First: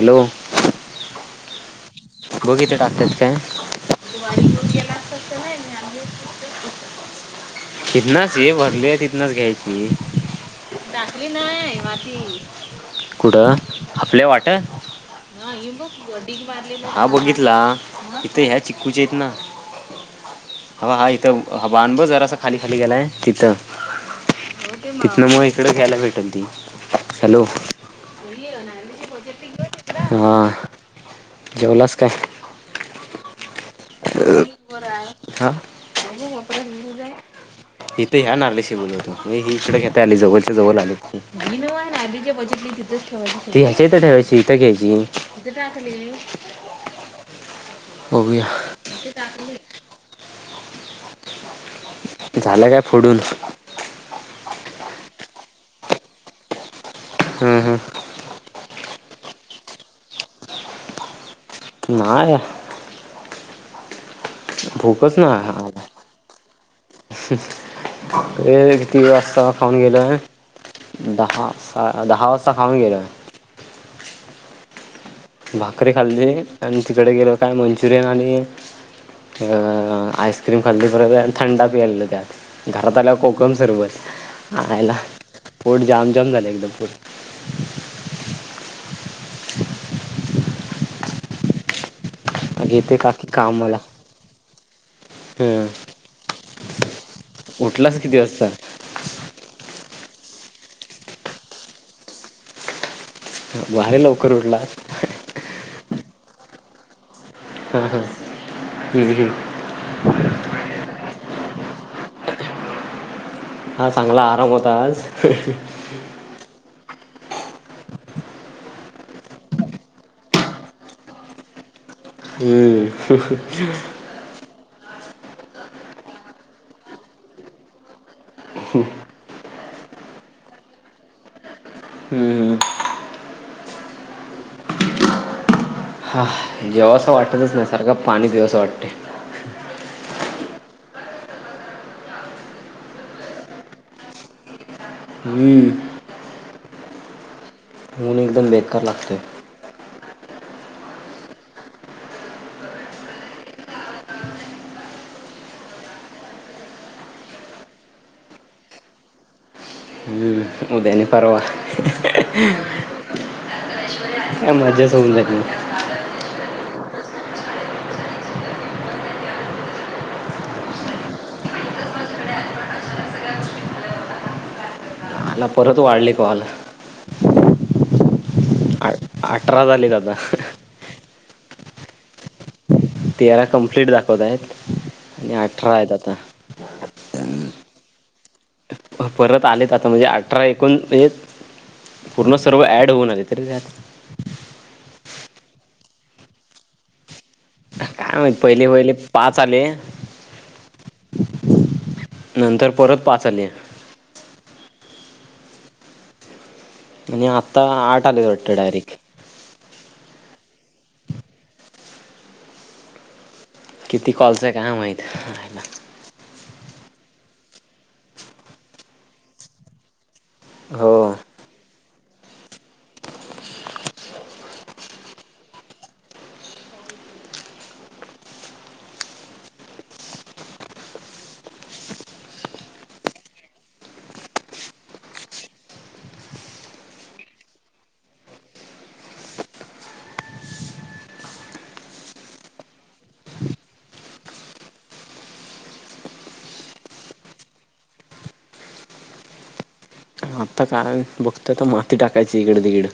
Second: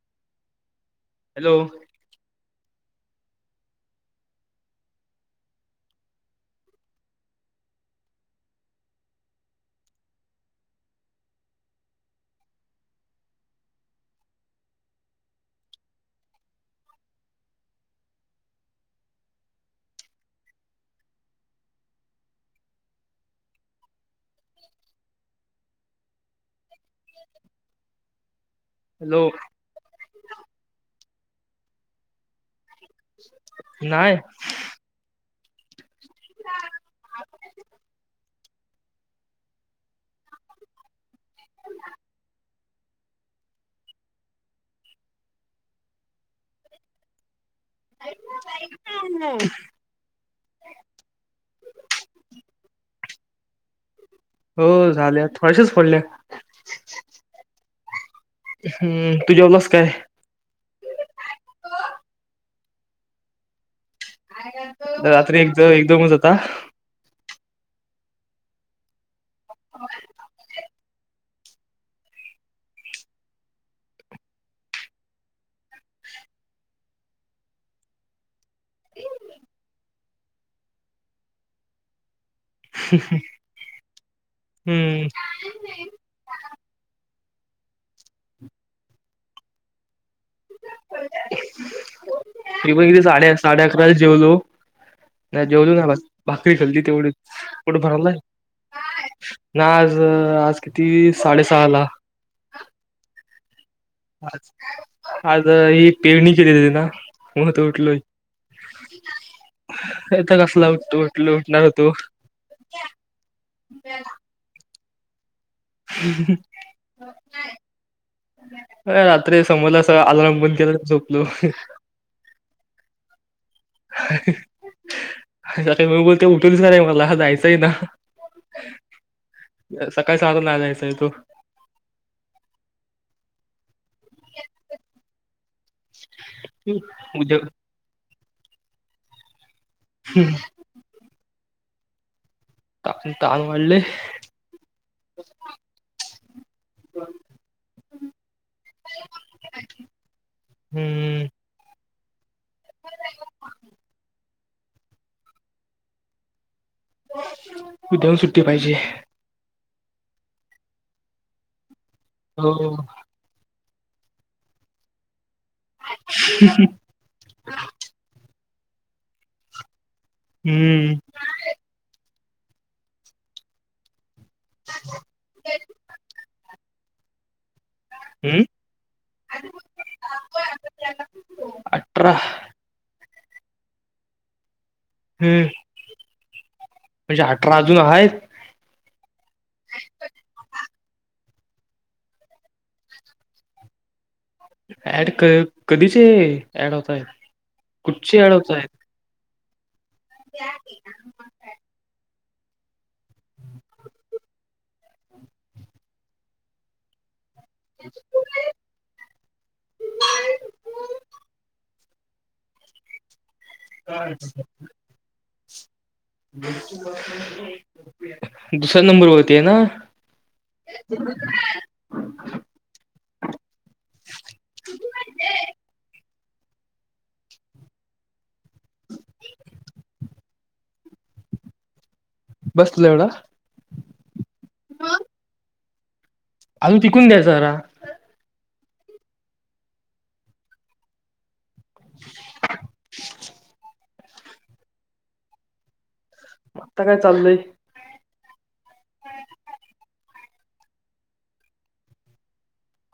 Hello. Hello. टाक काय तथनाच ये भरले तिथनाच ग्यायची. नाय वाटेत कुठं आपल्या वाट बघ हा बघितला इथं ह्या चिकूच्याइत ना हा इथ ह बाण ब जरासा खाली खाली गेलाय तिथं तिथन मग इकड घ्यायला भेट [unintelligible] हॅलो हॅलो हां. जेवलास काय? [inaudible] नाही. हा हथ ह्या नाल्याशी बोलतो ही इकड घेता आली जवळच्या जवळ आले त ह्याच्या इथ ठेवायची इथं घ्यायची इथं ग्याची [unintelligible] झालं काय फोडून? हो झाल्या थोडशाच फ़ोडल्या. हम्म हम्म हम्म तु जेवलास काय? नाय रात्री नाही एक ज आला एक दोघचता ते किती व्याज खाऊन गेले दहा दहावस्ता खाऊन गेलोय भाकरी खाल्ली आणि तिकडे गेलो काय मंचुरियन आणि अ अ आईस्क्रीम खाल्ली परत थंडा प्यायलो त्यात घरात आल्यावं कोकम सरबत आईला हम्म पोट जामजाम झाला एकदम [inaudible] [inaudible] मग हे येते बघे काकी साडे साडे कामाला अकराला जेवलो हम्म जेवलो नाई भाकरी खाल्ली तेवढी पोट उठलास भरलाय किती वाजता ना अ अ आज किती साडेसहा ला भारी लवकर उठलास आज ही पेरणीचे दिलेले ना मत हा हा उठलोय हम्म, हम्म. येत कसला उठतो उठलो न तू हा चांगला आराम होता आज हह हा हा अ रात्री समोसलं अस आलारम बंद केलो आणि झोपलो हम्म हह मम्मी न बोलता उठवलीच नाही मला जायचं आहे ना ह सकाळी सहाला नाही जायचं आहे तो हम्म [inaudible] हा जेवा असं उद्या वाटतच ना सारख पाणी पिवस वाटते हम्म त ताण वाढले हम ब ऊन एकदम बेकार लागतय हम्म उद्या पण सुट्टी पाहिजे हम्म उद्याने परवा. हो. का मजाच होऊन जाईल म. ह. हम्म. [inaudible] आला परत वाढली कॉल. [inaudible] हम्म आ- अठरा झालेत आता अठरा. तेरा कम्प्लीट दाखवत आहेत. आणि हम्म अठरा आहेत आता. [inaudible] म्हणजे अठरा अजून आहेत. परत आलेत आता म्हणजे अठरा एकूण म्हणजे पूर्ण सर्व ऍड होऊन आले रे त्यात. ऍड क कधीचे ऍड होताय. काय माहित पहिली पहिली पाच. चाले. नंतर परत पाच आले. मण आ [inaudible] आता आठ आले वाटत डायरेक्ट. किती कॉलच काय माहित. [inaudible] दुसऱ्या नंबरवरती आहे ना. हो. [inaudible] [unintelligible] बसलं एवढा. अजून टि कून द्यायचरा [unintelligible] आता काय चाललय. काय [inaudible] आत्ता काय बघतो ते माती टाकयच. तिघड तिकड.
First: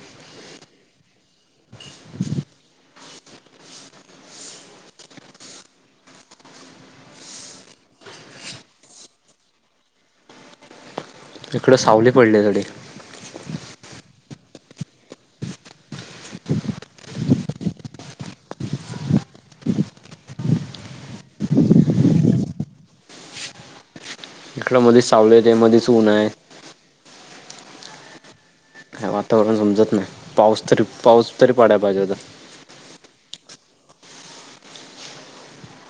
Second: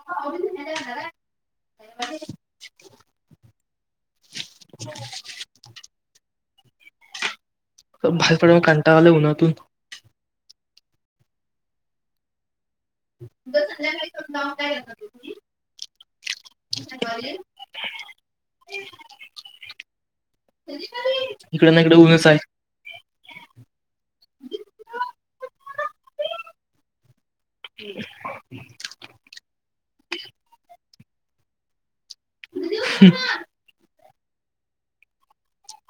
[inaudible] भाहेर पडून कंटाळा आलाय उन्हातून. इकडं सावली पडली तरी. इकडे ना इकडे ऊनच आहे. इकड मधीच सावली यते मधीच ऊन आहे. हम् [unintelligible] वातावरण समजत नाही पाऊस तरी पाऊस तरी पाडाय पाहिजे होता. ह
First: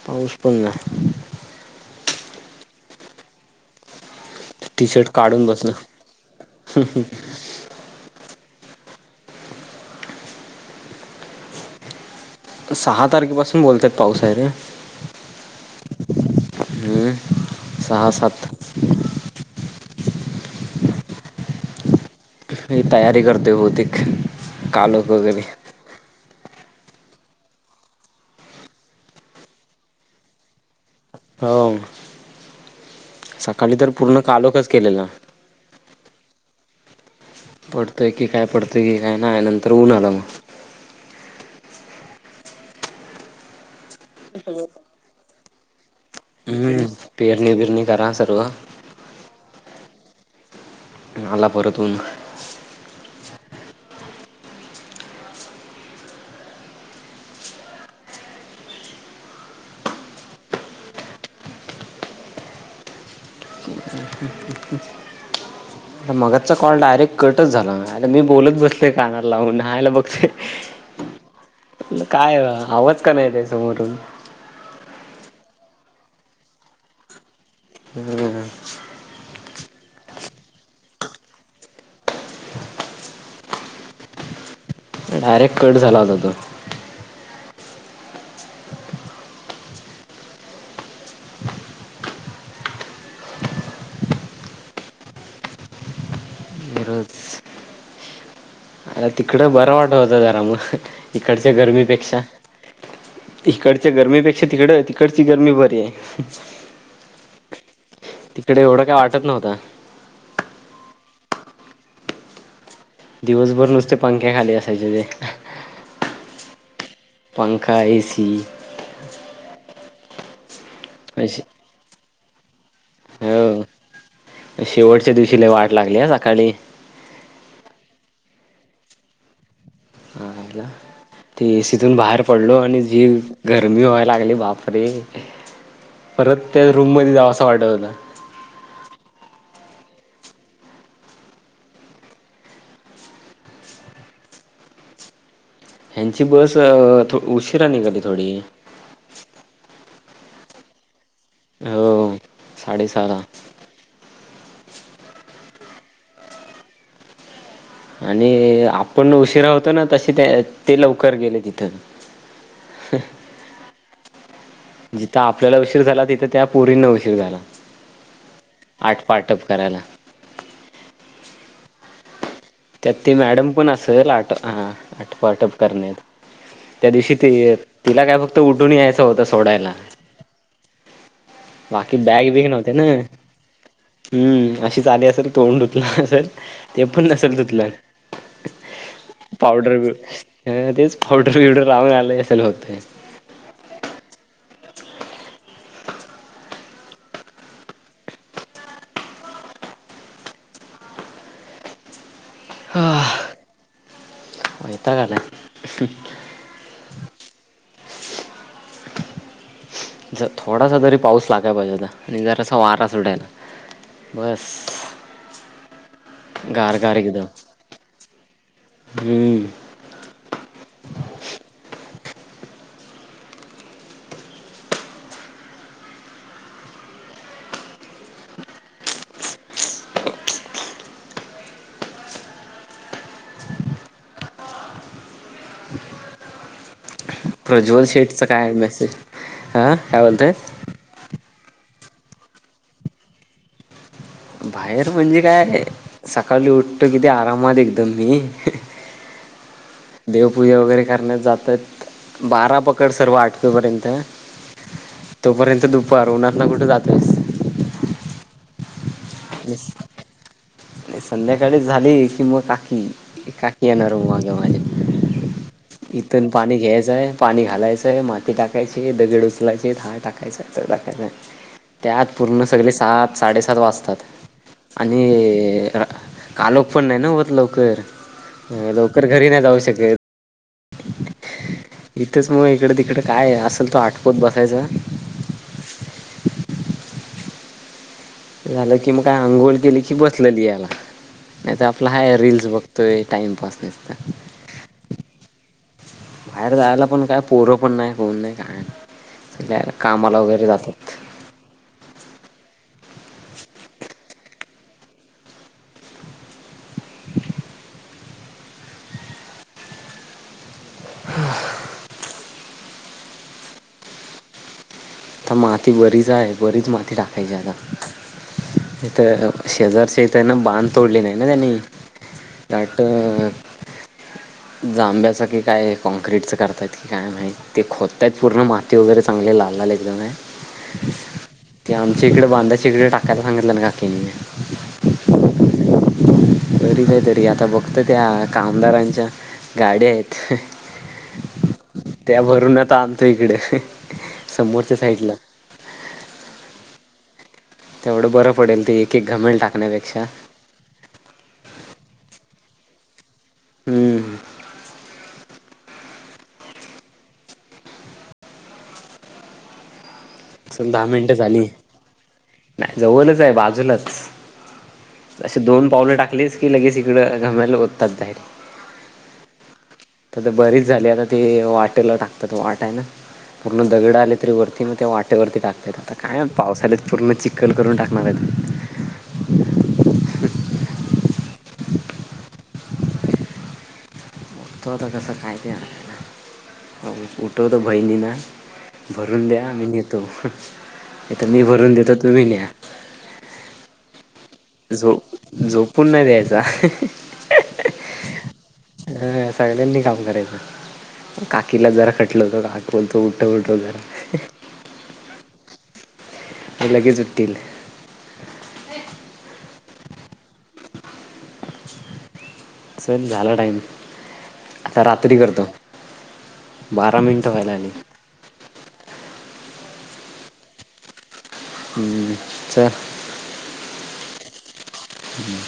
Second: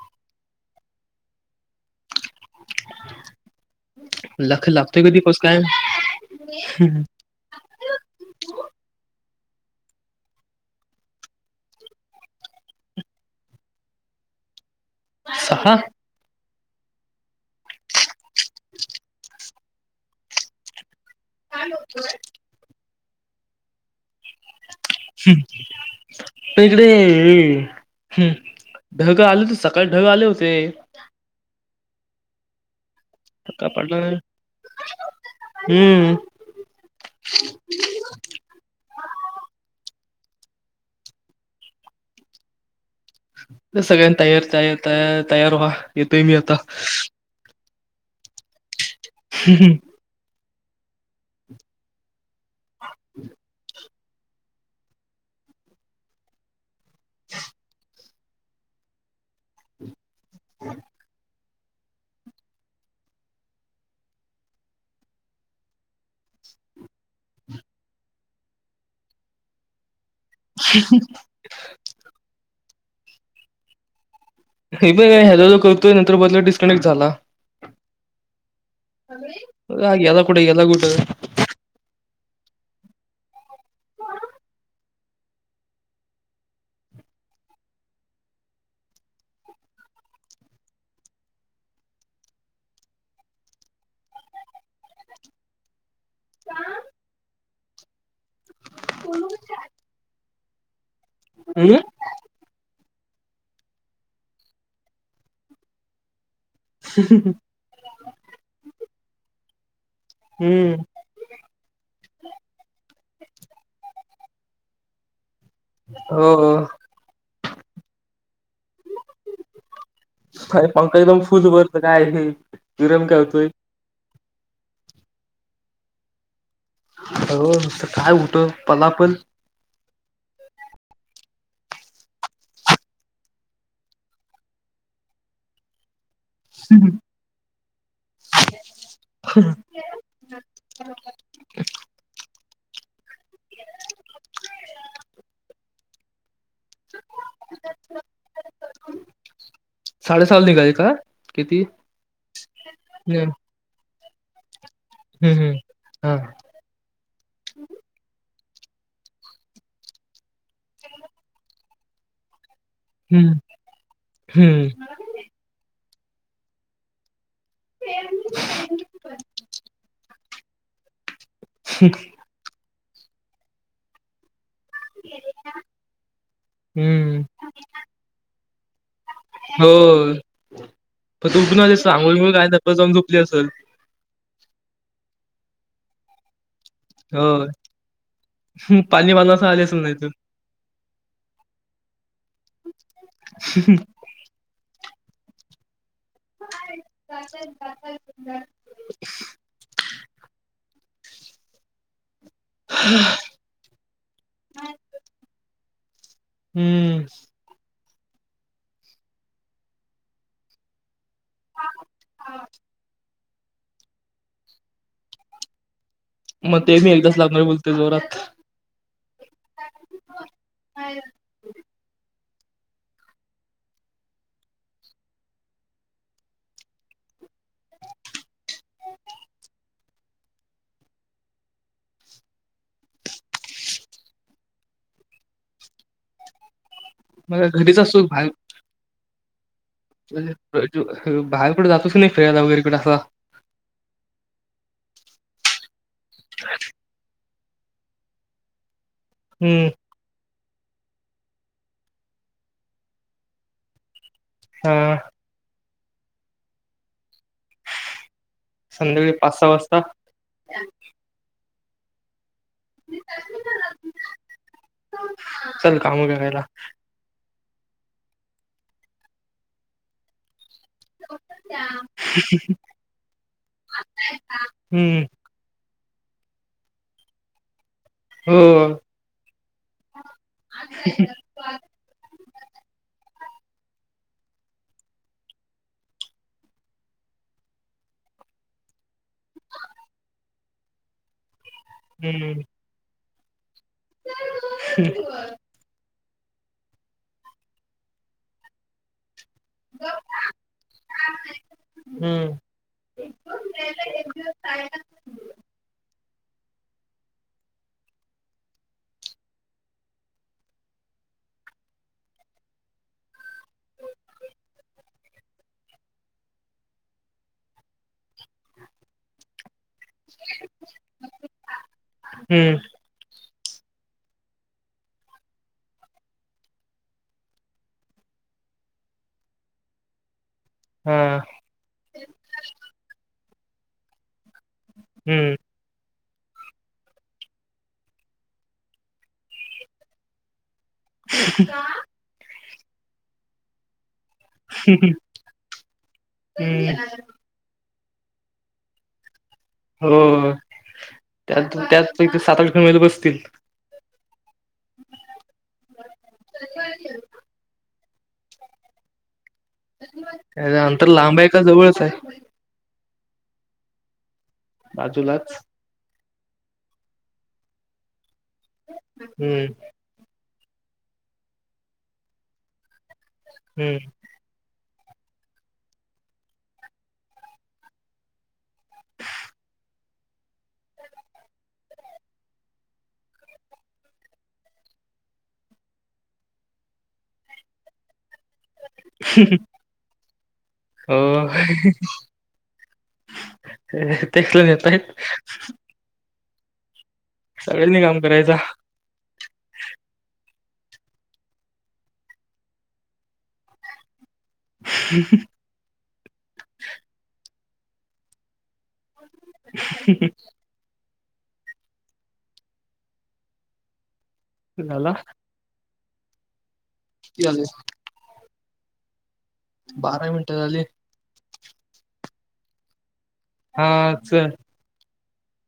पाऊस पण नाय. लख टी लागतोय शर्ट कधी पस काढून काय? बसलो सहा तारखेपासून बोलतात पाऊस आहे रे. सहा. हम्म सहा सात [unintelligible] काय. [inaudible] तयारी करतोय बहुतेक. काल होतो घरी. [unintelligible] इकडे हम् ढगं आले होते सकाळी ढग आले होते. ह. का सकाळी तर पडला नाही पूर्ण कालोकच केलेला. हम्म. पडतंय की काय पडतंय की काय नाही नंतर ऊन आला मग. ते सगळ्यांनी तयार तयार व्हा येतोय मी आता. हम्म पेरणी बिरणी करा सर्व ह ह. आला पररतून. [inaudible] [inaudible] हो. आता मगाचा कॉल डायरेक्ट कटच झाला. आता मी बोलत बसले काना लावून आयला बघ काय आव पका नाही त्या समोरून. हा मी पण हॅलो हॅलो करतोय नंतर मनानं डिस्कनेक्ट झाला. अरे! हा गेला कुठे? गेला कुठं? डायरेक्ट कट झाला होता तो. अर तिकडं बरं वाटत होतं जरा पण ह. इकडच्या हम्म गरमीपेक्षा इकडच्या गर्मीपेक्षा तिकड तिकडची गर्मी बरी आहे. ह् ह ह. तिकडे एवढं काय वाटत नव्हतं. हम्म. दिवसभर नुसते पंख्या खाली असायचे ते. हो हो. पंखा, ए सी. फय. मग का एकदम फूठ भरत काय हे. घरून करतोय. हो शेवटच्या दिवशीला वाट लागली सकाळी हो नुसत काय उठ मलापण हा हला ते एसीतून बाहेर पडलो आणि जी गरमी व्हाय लागली बापरे परत त्या रूममध्येध्ये जावं असं वाटत होता. हा ह्यांची बस उशिरा निघाली. थोडी साडे सल निघाले का किती हो साडे सारा हम्म हम्म हा आणि आपण उशिरा होतो. ना तसे ते ते लवकर गेले. तिथं हम्म हम्म जिथ आपल्याला उशीर झाला. त त्या पोरीना उशीर झाला. आठपाटप करायला. श त्यात ते मॅडम पण असं लाट हा आटपटप करण्यात त्या दिवशी हम्म त तिला काय फक्त उठून यायचं होत हो सोडायला. पण तू उठून आलीस बाकी बॅग आंघोळ बीग काय नव्हते नाही ना जाऊन झोपली असेल हम्म अशी आली असेल तोंड असल. ते पण हो नसेल त हम्म, पाणी बांधायला आली पावडर असेल नाही तू तेच पावडर बिवडर लावून आलं असेल होतय. ज [unintelligible] हा हो यता काण आहे. हम्म ज थोडासा जरी पाऊस लागय भाज होता आणि जर असं वारा अस उडटाला. बस मग ते गारगार मल कस एकदम लागणार बोलते जोरात. हम्म मग घरीच प्रज्वल असतो बाहेर शेठचचा काय आहे. मेसेज ह हा का्या बोलत. म्हणजे प्र- जो- बाहेर कडं जातच नाही फिरायला वगैरेकडे असं. बाहेर म्हणजे काय. सकाळी उट गे आराम मत एकदम मी हम्म देवपूजा वगैरे करण्यात जातात बारा पकड सर्व आठवीपर्यंत हा तोपर्यंत दुप परवनात ना कुठे जातयस संध्याकाळी पाच सहा वाजता गाडी झाली कि मग काकी काकी येणार म माझं माझ्या चल काम इथून करायला पाणी घ्यायचंय पाणी घालायचं आहे माती टाकायची दगड उचलायची आहेत हार टाकायचं आहे. त्यात पूर्ण सगळे सात साडेसात वाजतात. आणि हम्म कालोक पण नाही ना होत लवकर हो लवकर घरी नाही जाऊ शकत. [inaudible] इथंच मग इकडे तिकड काय आहे असल तो आठपत बसायच. झालं की मग काय अंघोळ केली कि बसले द्यायला. नाही तर आपला हाय हम्म रिल्स बघतोय. टाइमपास निस्ता बाहेर जायला पण काय पोरं पण नाय कोण नाय कायनाय सगळे कामाला वगैरे जातात. हम्म [unintelligible] [inaudible] [inaudible] त माती बरीच आहे बरीच माती टाकायची आता इथं शेजारचेता आहे ना बाध तोडले नाही ना त्यांनी हम्म दाट जांब्याच की काय कॉँक्रीटच करतायत की काय माहित ते खोदतायत पूर्ण माती वगैरे चांगले लाल लाल एकदम आहे. हा ते आमच्या इकडे बांधाच्या इकडे टाकल्यात [unintelligible] हम्म बरीच आहे तरी आता बघत त्या कामगारांच्या.... गाडी आहे त्या भरूनच ताआणतो इकडे. ह् समोरच्या हम्म साईडला तेवढं बरं पडेल ते एक एक घमेल टाकण्यापेक्षा होय त्यात त्यापैकी सात आठ [unintelligible] बसतील. हम्म [inaudible] त्याच चल दहा अंतर मिनटं लांब आहे झाली का जवळच आहे? नाही जवळच बाजूलाच बाजूलाच असे दोन पावले टाकली... खालीच की लगेच इकडं घमेल ओतात बाहेर हम्म आ बरीच झाली आता ते वाटेला टाकतात, वाटायला. पूर्ण हम्म दगड आले तरी वरती म... ते वाट.. वरती टाकता येत आता काय पावसाळ्यात पूर्ण चिखल करून टाकणार आहेत. उठतो आता कसं काहीत आण ना, उठवतो बहिणी ना भरून द्या मी नेतो इथं मी हो भरून देतो तुम्ही न्या. तेच नेतायत झो झोपून नाही द्यायचं. जाय. सगळ्यांनी काम करायचा हा सगळ्यांनी काम करायचं. काकीला जरा खटल होत हा बोलतो उठव उठव जरा. [unintelligible] लगेच उठतील. [unintelligible] चल झाला टाईम. आता झाला रात्री करतो. बारा किती मिनिटं झाले? व्हायला आली. बारा मिनटं झाली. हम्म चल हा चल. हम्म